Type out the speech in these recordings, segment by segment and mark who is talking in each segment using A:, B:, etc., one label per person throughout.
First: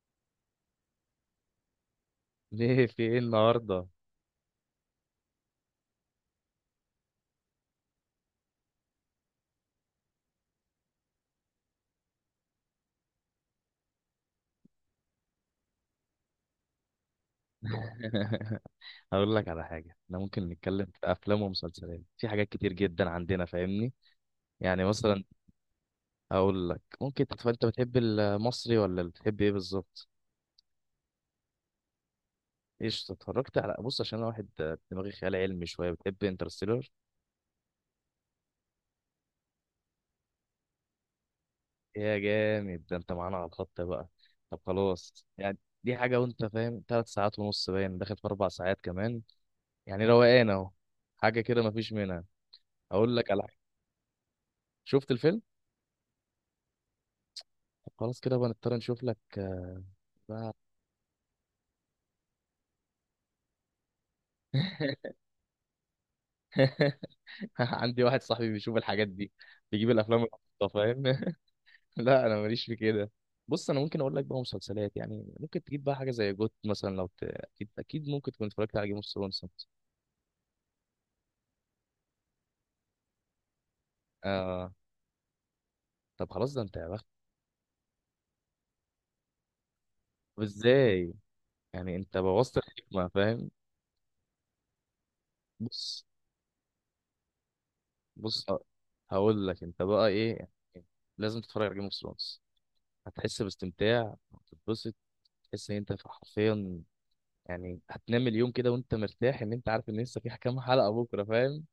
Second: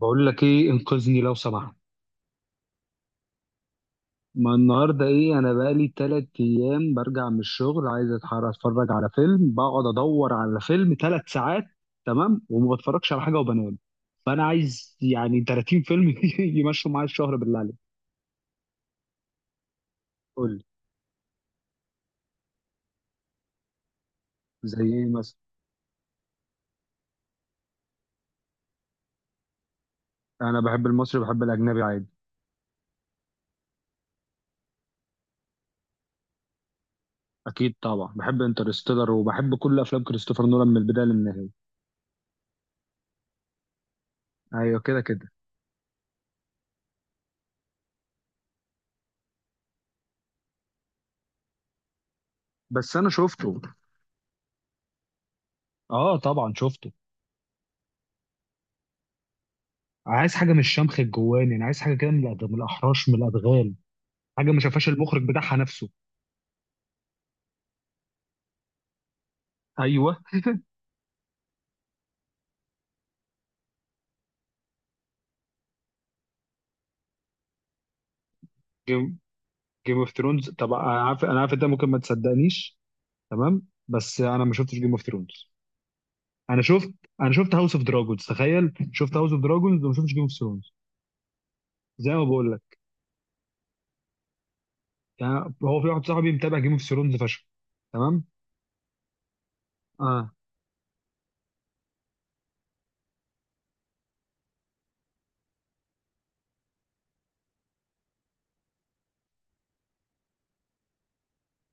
A: بقول لك ايه انقذني لو سمحت.
B: ليه في ايه النهارده؟
A: ما النهارده ايه؟ انا بقالي 3 ايام برجع من الشغل، عايز اتحرك، اتفرج على فيلم. بقعد ادور على فيلم 3 ساعات تمام، وما بتفرجش على حاجه وبنام. فانا عايز 30 فيلم يمشوا معايا الشهر، بالله عليك.
B: هقول لك على حاجه، احنا ممكن
A: قول لي.
B: نتكلم في افلام ومسلسلات، في حاجات كتير جدا عندنا فاهمني.
A: زي
B: يعني
A: ايه
B: مثلا
A: مثلا؟
B: اقول لك ممكن انت بتحب المصري ولا بتحب ايه بالظبط؟
A: انا بحب المصري، بحب الاجنبي عادي.
B: ايش اتفرجت على بص، عشان انا واحد دماغي خيال علمي شويه، بتحب انترستيلر؟
A: اكيد طبعا بحب انترستيلر، وبحب كل افلام كريستوفر نولان من البدايه للنهايه.
B: يا جامد، ده انت معانا على الخط بقى. طب
A: ايوه، كده
B: خلاص
A: كده.
B: يعني، دي حاجه، وانت فاهم، ثلاث ساعات ونص باين داخل في اربع ساعات كمان، يعني روقان اهو، حاجه كده مفيش منها.
A: بس انا
B: اقول لك على حاجه،
A: شفته.
B: شفت الفيلم.
A: اه، طبعا شفته.
B: طب خلاص كده بقى نضطر نشوف لك.
A: عايز حاجه
B: بقى.
A: من الشمخ الجواني، انا عايز حاجه كده من من الاحراش من الادغال. حاجه ما شافهاش المخرج بتاعها نفسه.
B: عندي واحد صاحبي بيشوف الحاجات دي، بيجيب
A: ايوه.
B: الافلام العبيطة، فاهم؟ لا انا ماليش في كده. بص انا ممكن اقول لك بقى مسلسلات، يعني ممكن تجيب بقى حاجه زي جوت مثلا، لو اكيد اكيد ممكن تكون اتفرجت على جيم اوف
A: جيم
B: ثرونز.
A: جيم اوف ثرونز، طب انا عارف انت ممكن ما تصدقنيش. تمام. بس انا ما شفتش
B: آه
A: جيم اوف ثرونز.
B: طب خلاص،
A: انا
B: ده انت يا
A: شفت
B: بخت.
A: انا شفت هاوس اوف دراجونز، تخيل شفت هاوس اوف دراجونز وما شفتش جيم اوف
B: طب
A: ثرونز.
B: ازاي يعني؟
A: زي
B: انت
A: ما بقول
B: بوظت
A: لك.
B: الحكمه فاهم.
A: هو في
B: بص،
A: واحد صاحبي متابع جيم اوف ثرونز فشخ. تمام.
B: بص ه- هقول لك انت بقى
A: اه.
B: ايه يعني، لازم تتفرج على جيم اوف ثرونز، هتحس باستمتاع، هتتبسط، تحس ان انت حرفيا يعني هتنام اليوم كده وانت مرتاح ان انت عارف ان لسه في كام حلقه بكره، فاهم؟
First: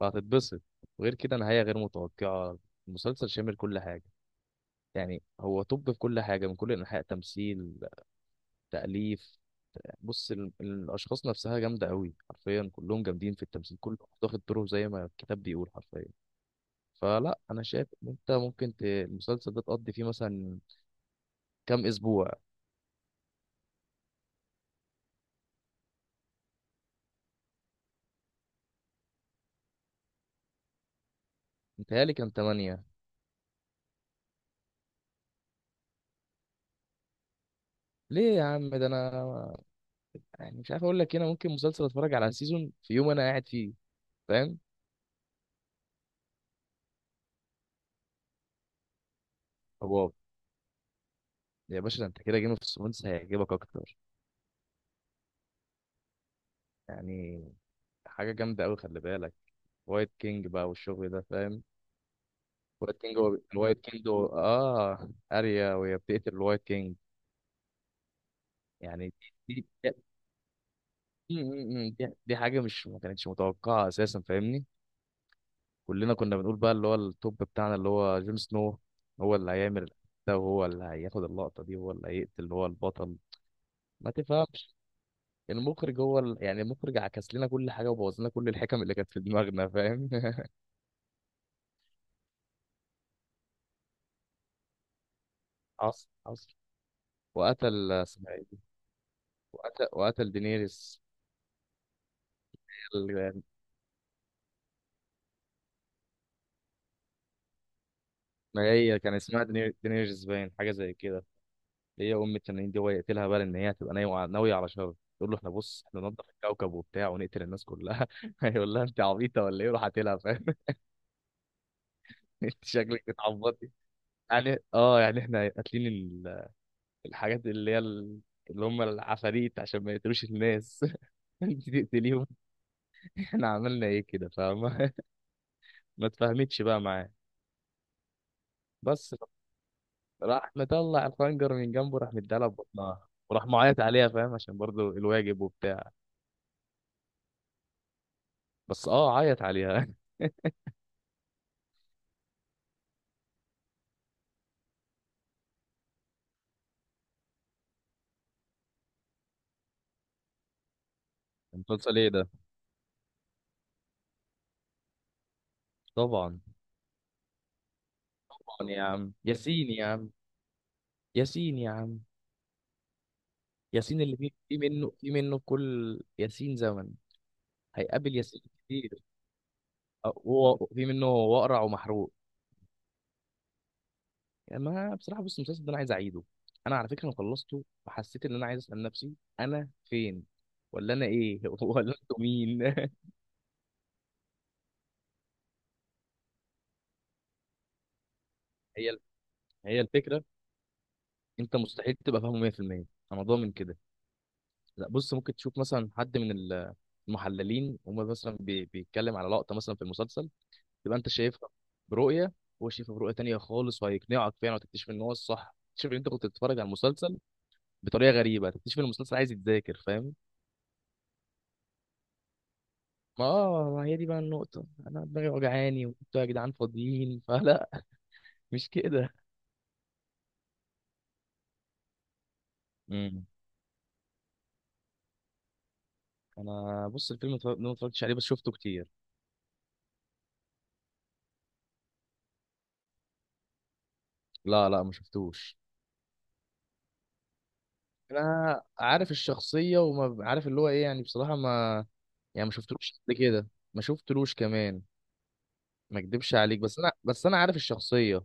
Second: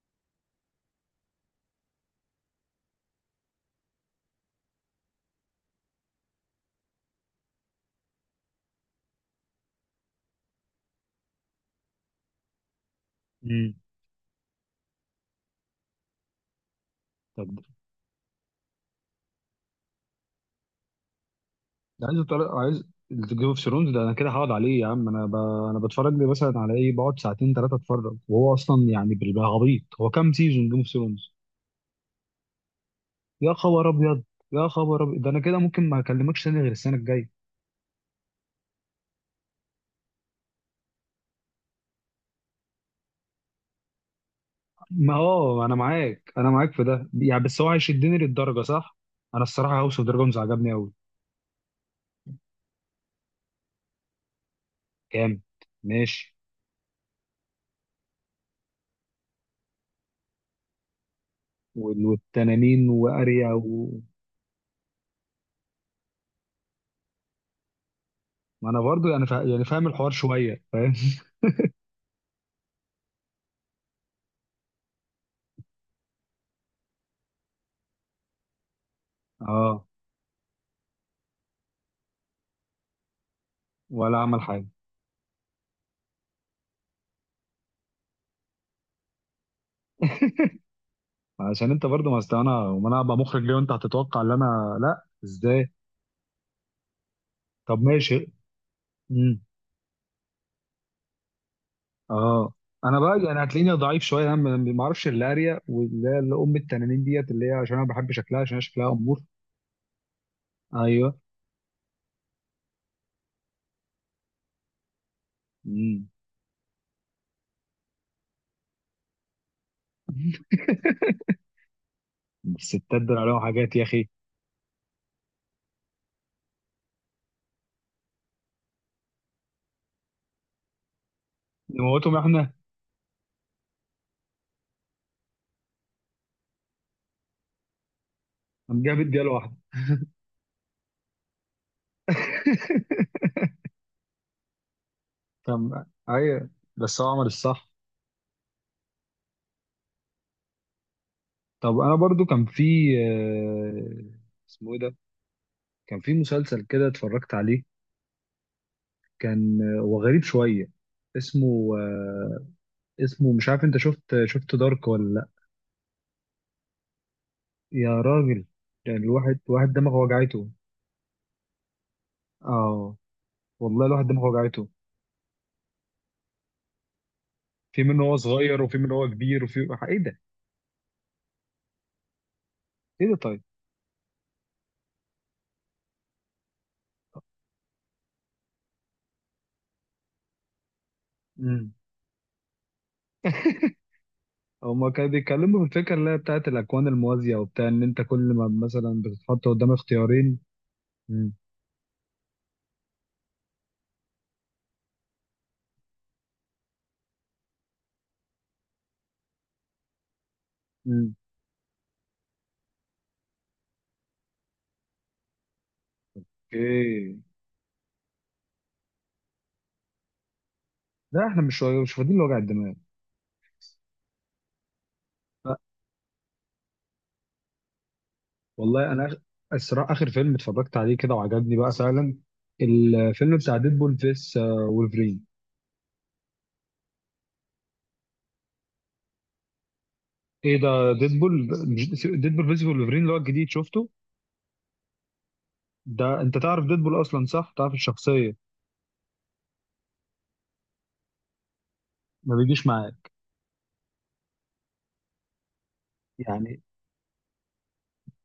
B: فهتتبسط، وغير كده نهايه غير متوقعه، المسلسل شامل كل حاجه، يعني هو طب في كل حاجه، من كل انحاء، تمثيل، تاليف، بص الاشخاص نفسها جامده قوي، حرفيا كلهم جامدين في
A: امم.
B: التمثيل، كله واخد دوره زي ما الكتاب بيقول حرفيا. فلا،
A: طب
B: انا شايف ان انت ممكن المسلسل ده تقضي فيه مثلا كام
A: ده عايز
B: اسبوع؟
A: طريق، عايز. جيم اوف ثرونز ده انا كده هقعد عليه يا عم، انا ب... انا بتفرج لي مثلا على ايه؟ بقعد ساعتين ثلاثه اتفرج، وهو اصلا بيبقى غبيط. هو كام سيزون جيم اوف ثرونز؟
B: متهيألي كان 8.
A: يا خبر ابيض. يا خبر ابيض، ده انا كده ممكن ما اكلمكش تاني غير السنه الجايه.
B: ليه يا عم؟ ده انا يعني مش عارف اقول لك، هنا ممكن مسلسل اتفرج على سيزون في يوم انا قاعد فيه، فاهم؟
A: ما انا معاك، انا معاك في ده، بس هو هيشدني للدرجه، صح؟ انا الصراحه هاوس اوف
B: واو،
A: دراجونز عجبني قوي.
B: يا باشا، ده انت كده جيم اوف ثرونز هيعجبك اكتر،
A: كام. ماشي.
B: يعني حاجه جامده قوي، خلي بالك. وايت كينج بقى والشغل ده فاهم.
A: والتنانين
B: وايت كينج، هو
A: واريا
B: الوايت
A: و...
B: كينج هو اه اريا، وهي بتقتل الوايت كينج.
A: ما انا برضو
B: يعني
A: يعني فا... يعني
B: دي
A: فاهم
B: دي,
A: الحوار شويه، فاهم.
B: م- م- م- دي, دي حاجه مش ما كانتش متوقعه اساسا فاهمني. كلنا كنا بنقول بقى اللي هو التوب بتاعنا اللي هو جون سنو، هو اللي
A: اه.
B: هيعمل ده، وهو اللي هياخد اللقطه دي، وهو اللي هيقتل اللي هو البطل. ما
A: ولا عمل حاجه.
B: تفهمش، المخرج هو يعني المخرج عكس لنا كل حاجه، وبوظ لنا كل الحكم اللي كانت في دماغنا، فاهم؟
A: عشان انت برضه، ما أصل انا، وما انا ابقى مخرج ليه وانت هتتوقع ان انا، لا ازاي؟
B: حصل حصل،
A: طب
B: وقتل
A: ماشي.
B: اسمها ايه،
A: امم.
B: وقتل دينيريس.
A: اه. انا بقى
B: ال-
A: هتلاقيني ضعيف شويه، انا ما اعرفش الاريا، واللي هي اللي ام التنانين ديت اللي هي، عشان انا بحب شكلها، عشان هي
B: ما
A: شكلها
B: هي كان
A: امور.
B: اسمها دينيريس باين، حاجه زي
A: ايوه.
B: كده، اللي هي ام التنانين دي، هو يقتلها بقى لان هي هتبقى ناويه ناويه على شر، يقول له احنا بص احنا
A: امم.
B: ننضف الكوكب وبتاع ونقتل الناس كلها. هيقول لها انت عبيطه ولا ايه، روح قاتلها، فاهم؟ انت
A: الستات
B: شكلك
A: دول عليهم
B: بتعبطي،
A: حاجات يا اخي.
B: يعني اه يعني احنا قاتلين الحاجات اللي هي اللي هم العفاريت عشان ما يقتلوش الناس. انت
A: نموتهم
B: تقتليهم،
A: احنا.
B: احنا عملنا ايه كده فما. ما تفهمتش بقى معاه
A: هنجيب
B: بس.
A: بيت واحده.
B: راح مطلع الخنجر من جنبه، راح مديها ببطنها، وراح معيط عليها، فاهم؟ عشان برضو الواجب
A: طب،
B: وبتاع،
A: ايوه. بس هو عمل الصح.
B: بس اه عيط عليها.
A: طب انا برضو كان في آه، اسمه ايه ده؟ كان في مسلسل كده اتفرجت عليه، كان هو غريب شويه، اسمه
B: المسلسل ايه ده؟
A: اسمه مش عارف. انت شفت، دارك ولا لا؟
B: طبعا،
A: يا راجل.
B: طبعا يا عم،
A: الواحد
B: ياسين
A: واحد
B: يا
A: دماغه
B: عم،
A: وجعته.
B: ياسين يا عم،
A: اه، والله
B: ياسين
A: الواحد
B: اللي
A: دماغه
B: فيه، في
A: وجعته.
B: منه، في منه كل ياسين زمن،
A: في منه
B: هيقابل
A: هو
B: ياسين
A: صغير وفي منه
B: كتير.
A: هو كبير وفي... ايه ده.
B: وهو في منه هو اقرع ومحروق.
A: ايه ده طيب.
B: يعني ما بصراحه، بص المسلسل ده انا عايز اعيده، انا على فكره انا خلصته وحسيت ان انا عايز اسال نفسي، انا فين ولا انا ايه،
A: امم.
B: ولا انتوا مين.
A: هما كانوا بيتكلموا في الفكره اللي هي بتاعت الاكوان الموازيه، وبتاع ان انت كل ما
B: هي،
A: مثلا بتتحط قدام
B: هي الفكره.
A: اختيارين. امم.
B: انت مستحيل تبقى فاهمه 100%، انا ضامن كده. لا بص، ممكن تشوف مثلا حد من المحللين، وما مثلا بيتكلم على لقطه مثلا في المسلسل، تبقى انت
A: امم.
B: شايفها برؤيه، وهو شايفها برؤيه تانية خالص، وهيقنعك فعلا، وتكتشف ان هو الصح، تكتشف ان انت كنت بتتفرج على
A: اوكي.
B: المسلسل بطريقه غريبه، تكتشف ان المسلسل عايز يتذاكر، فاهم؟
A: لا احنا مش فاضيين لوجع الدماغ.
B: ما هي دي بقى النقطة، أنا دماغي وجعاني وأنتوا يا جدعان فاضيين. فلا، مش
A: والله انا
B: كده.
A: الصراحه اخر فيلم اتفرجت عليه كده وعجبني بقى فعلا،
B: امم،
A: الفيلم بتاع ديدبول فيس وولفرين.
B: أنا بص الفيلم ما اتفرجتش عليه بس شفته كتير.
A: ايه ده؟ ديدبول. ديدبول فيس وولفرين اللي هو الجديد شفته.
B: لا لا ما شفتوش.
A: ده انت تعرف ديدبول اصلا، صح؟ تعرف الشخصيه.
B: أنا عارف الشخصية، عارف اللي هو إيه، يعني بصراحة ما،
A: ما
B: يعني ما
A: بيجيش
B: شفتلوش
A: معاك.
B: قبل كده، ما شفتلوش كمان، ما أكدبش عليك،
A: يعني
B: بس أنا عارف الشخصية.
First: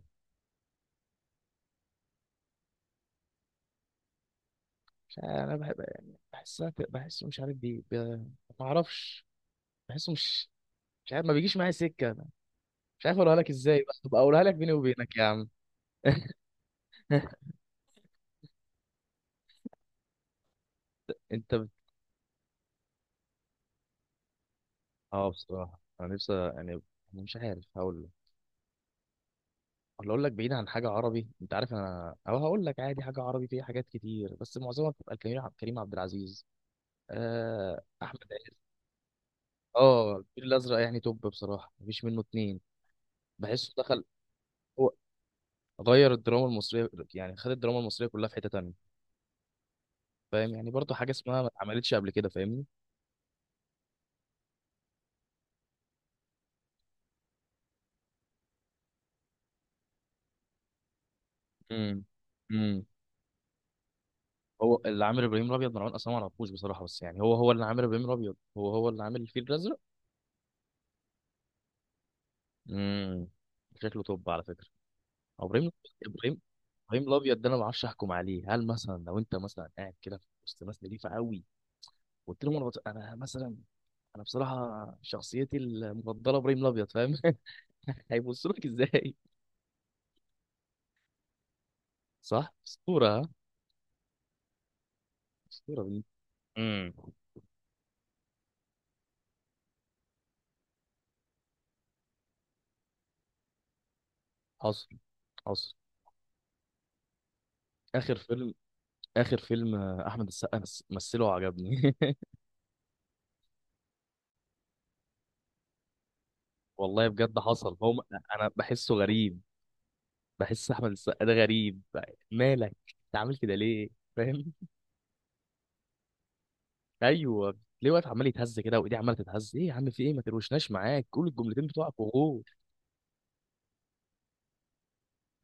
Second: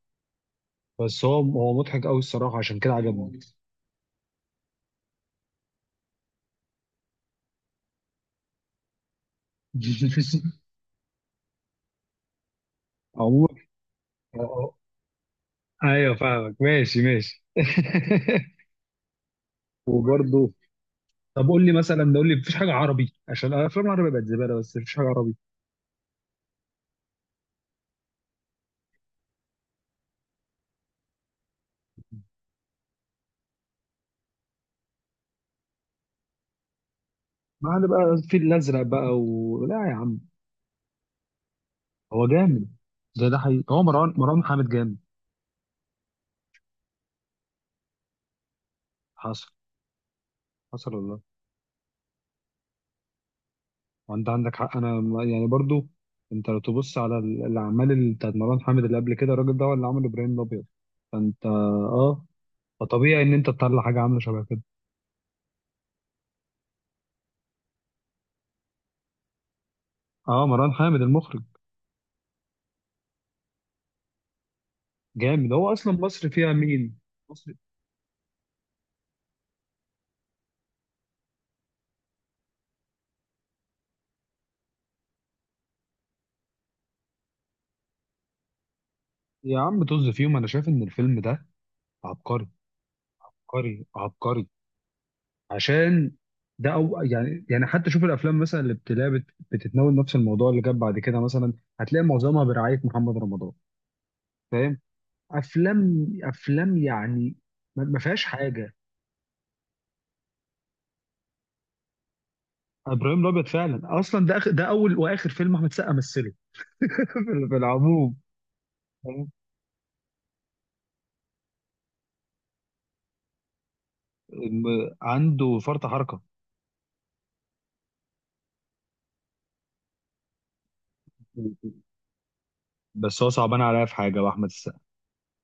A: بس هو مضحك قوي الصراحه، عشان كده عجبني.
B: مش عارف، أنا بحب يعني بحسها، بحسه مش عارف بيه ما أعرفش، بحسه مش، مش عارف، ما بيجيش معايا سكة، مش عارف أقولها
A: عموما،
B: لك إزاي بقى، تبقى
A: آه،
B: أقولها لك بيني
A: آه.
B: وبينك يا عم.
A: ايوه فاهمك، ماشي ماشي. وبرضه، طب
B: انت
A: قول
B: بت...
A: لي مثلا، ده قول لي، مفيش حاجه عربي؟ عشان الافلام العربي بقت زباله، بس مفيش حاجه
B: اه
A: عربي؟
B: بصراحه انا نفسي يعني، أنا مش عارف هقول لك ولا اقول لك، بعيد عن حاجه عربي، انت عارف انا، او هقول لك عادي، حاجه عربي فيها حاجات كتير بس معظمها بتبقى الكريم عبد، كريم عبد العزيز،
A: ما عاد بقى
B: احمد
A: الفيل
B: عيد.
A: الازرق بقى و... لا يا
B: اه
A: عم.
B: الفيل الازرق يعني توب، بصراحه مفيش منه
A: هو
B: اتنين.
A: جامد. ده حقيقي،
B: بحسه
A: هو
B: دخل
A: مروان محمد
B: هو،
A: جامد.
B: غير الدراما المصريه، يعني خد الدراما المصريه كلها في حته تانيه،
A: حصل،
B: فاهم يعني؟
A: حصل،
B: برضه حاجه
A: والله.
B: اسمها ما اتعملتش قبل كده فاهمني.
A: وانت عندك حق، انا برضو. انت لو تبص على الاعمال بتاعت مروان محمد اللي قبل كده، الراجل ده هو اللي عمل ابراهيم الابيض. فانت
B: امم،
A: اه،
B: امم،
A: فطبيعي ان انت تطلع حاجه عامله شبه كده.
B: هو اللي عامل ابراهيم الابيض مروان، اصلا ما اعرفوش بصراحه، بس يعني هو هو اللي عامل ابراهيم الابيض، هو هو اللي عامل الفيل الازرق.
A: اه، مروان حامد المخرج
B: امم، شكله توب على فكره. أو
A: جامد،
B: ابراهيم،
A: هو اصلا مصر
B: ابراهيم،
A: فيها مين؟
B: ابراهيم الابيض، ده
A: مصر.
B: انا ما اعرفش احكم عليه، هل مثلا لو انت مثلا قاعد كده في وسط ناس نضيفه قوي، قلت لهم انا انا مثلا انا بصراحه شخصيتي المفضله ابراهيم الابيض، فاهم؟ هيبصوا لك ازاي.
A: يا عم طز فيهم، انا شايف ان الفيلم ده عبقري،
B: صح، اسطوره ها،
A: عبقري عبقري.
B: اسطوره بنت.
A: عشان ده
B: امم،
A: او، يعني حتى شوف الافلام مثلا اللي بتلاقي بتتناول نفس الموضوع اللي جاب بعد كده مثلا، هتلاقي معظمها برعايه محمد رمضان، فاهم؟
B: حصل حصل.
A: افلام، افلام يعني ما
B: اخر
A: فيهاش
B: فيلم،
A: حاجه.
B: اخر فيلم احمد السقا مثله عجبني.
A: ابراهيم الابيض فعلا، اصلا ده ده اول واخر فيلم احمد سقا مثله.
B: والله بجد
A: في
B: حصل،
A: العموم،
B: انا بحسه
A: فاهم؟
B: غريب، بحس احمد السقا ده غريب، مالك، انت عامل كده ليه، فاهم؟
A: عنده فرط حركه.
B: ايوه ليه واقف عمال يتهز كده، وايديه عماله تتهز، ايه يا عم في ايه، ما تروشناش معاك، قول الجملتين بتوعك وغور.
A: بس هو صعبان عليا في حاجه، واحمد السقا،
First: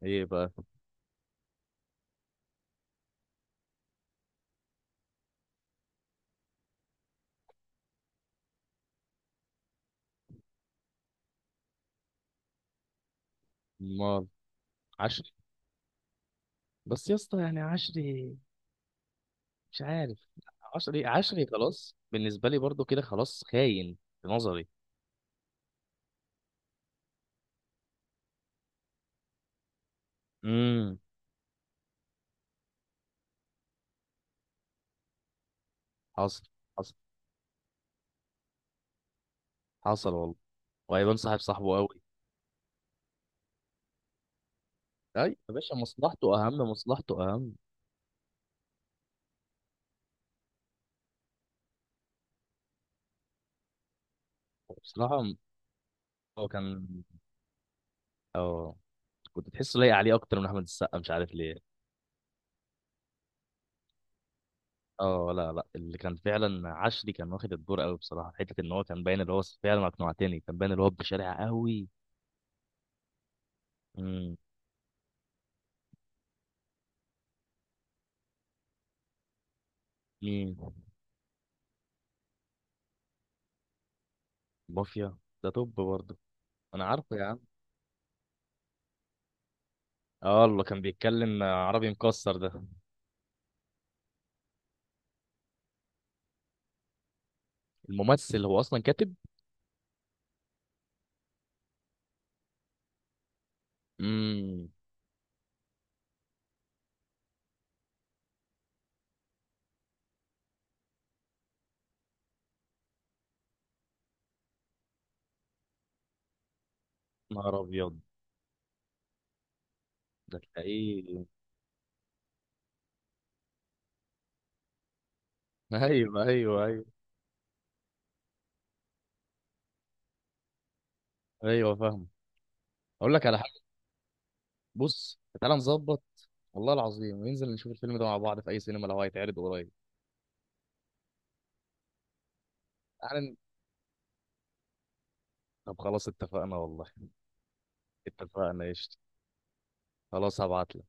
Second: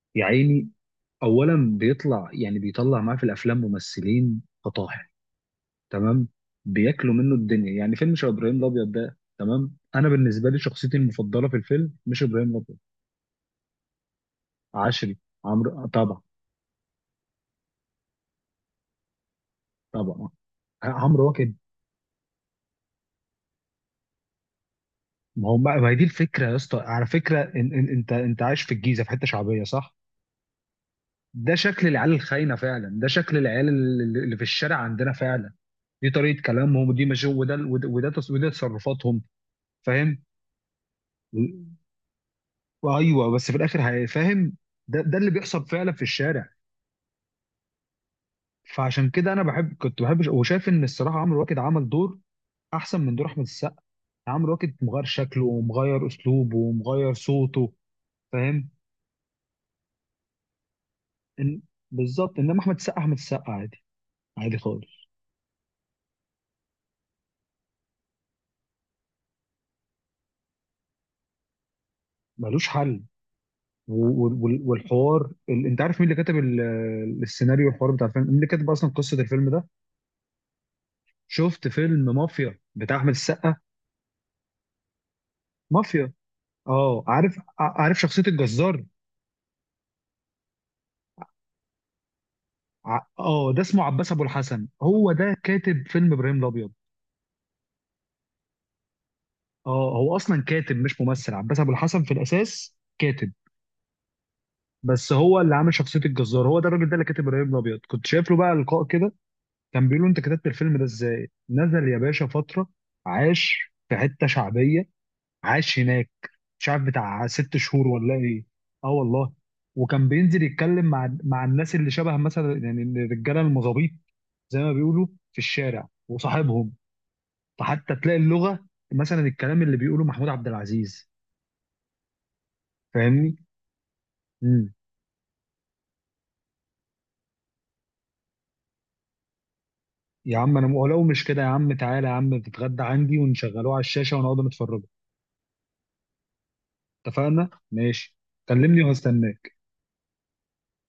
B: ايه
A: يا
B: بقى؟
A: عيني. اولا بيطلع، بيطلع معاه في الافلام ممثلين فطاحل، تمام، بياكلوا منه الدنيا، يعني فيلم شبه ابراهيم الابيض ده تمام، انا بالنسبه لي شخصيتي المفضله في الفيلم مش ابراهيم الابيض،
B: امال؟
A: عشري،
B: عشري.
A: عمرو طبعا،
B: بس يا اسطى يعني عشري، مش عارف،
A: طبعا.
B: عشري
A: عمرو
B: عشري
A: واكد.
B: خلاص، بالنسبه لي برضو كده خلاص، خاين في نظري.
A: ما هو ما هي دي الفكره يا اسطى، على فكره، إن انت عايش في الجيزه في حته شعبيه، صح؟
B: امم،
A: ده شكل العيال الخاينه فعلا، ده شكل العيال اللي في الشارع عندنا فعلا. دي طريقه
B: حصل
A: كلامهم،
B: حصل،
A: ودي مش، وده تصرفاتهم.
B: حصل
A: فاهم.
B: والله. وهيبان صاحب،
A: و-
B: صاحبه قوي.
A: وايوه، بس في الاخر فاهم. ده
B: اي
A: اللي
B: يا
A: بيحصل
B: باشا،
A: فعلا في
B: مصلحته
A: الشارع.
B: اهم، مصلحته اهم.
A: فعشان كده انا بحب، كنت بحب، وشايف ان الصراحه عمرو واكد عمل دور احسن من دور احمد السقا، يعني عمرو واكد مغير
B: بصراحه
A: شكله ومغير
B: هو
A: اسلوبه
B: كان،
A: ومغير صوته، فاهم؟
B: اه كنت تحسه لايق عليه اكتر من احمد السقا، مش عارف ليه.
A: إن بالظبط، انما احمد السقا، عادي، عادي خالص.
B: اه لا لا، اللي كان فعلا عشري، كان واخد الدور قوي بصراحه، في حته ان هو كان باين اللي هو فعلا اقنعتني، كان باين اللي هو بشارع قوي.
A: ملوش حل.
B: امم،
A: والحوار انت عارف مين اللي كتب السيناريو والحوار بتاع الفيلم؟ مين اللي كتب اصلا قصه الفيلم ده؟
B: مين؟
A: شفت فيلم مافيا بتاع احمد السقا؟
B: مافيا، ده توب
A: مافيا.
B: برضه. انا
A: اه
B: عارفه يا
A: عارف،
B: عم،
A: عارف شخصيه الجزار.
B: اه اللي كان بيتكلم عربي مكسر ده.
A: ده اسمه عباس ابو الحسن، هو ده كاتب فيلم ابراهيم الابيض.
B: الممثل هو اصلا كاتب؟
A: اه هو اصلا كاتب مش ممثل، عباس ابو الحسن في الاساس كاتب،
B: امم،
A: بس هو اللي عامل شخصيه الجزار، هو ده، الراجل ده اللي كاتب ابراهيم الابيض، كنت شايف له بقى لقاء كده. كان بيقول له انت كتبت الفيلم ده ازاي، نزل يا باشا فتره، عاش في حته شعبيه، عاش هناك، مش عارف بتاع
B: نهار
A: 6 شهور
B: ابيض،
A: ولا ايه. اه، والله. وكان
B: ده
A: بينزل يتكلم مع
B: تلاقيه.
A: الناس اللي شبه مثلا يعني الرجاله المظابيط، زي ما بيقولوا، في الشارع
B: ايوه ايوه
A: وصاحبهم.
B: ايوه،
A: فحتى تلاقي اللغه، مثلا الكلام اللي بيقوله محمود عبد العزيز،
B: ايوه فاهم. اقول لك
A: فاهمني.
B: على حاجه، بص تعالى نظبط، والله العظيم وننزل نشوف الفيلم ده مع بعض في اي سينما لو هيتعرض قريب.
A: يا عم انا ولو مش كده يا عم، تعالى يا عم تتغدى عندي،
B: تعال،
A: ونشغلوه على الشاشه ونقعد نتفرجوا.
B: طب خلاص اتفقنا والله،
A: اتفقنا، ماشي.
B: اتفقنا
A: كلمني
B: قشطة،
A: وهستناك.
B: خلاص هبعتلك.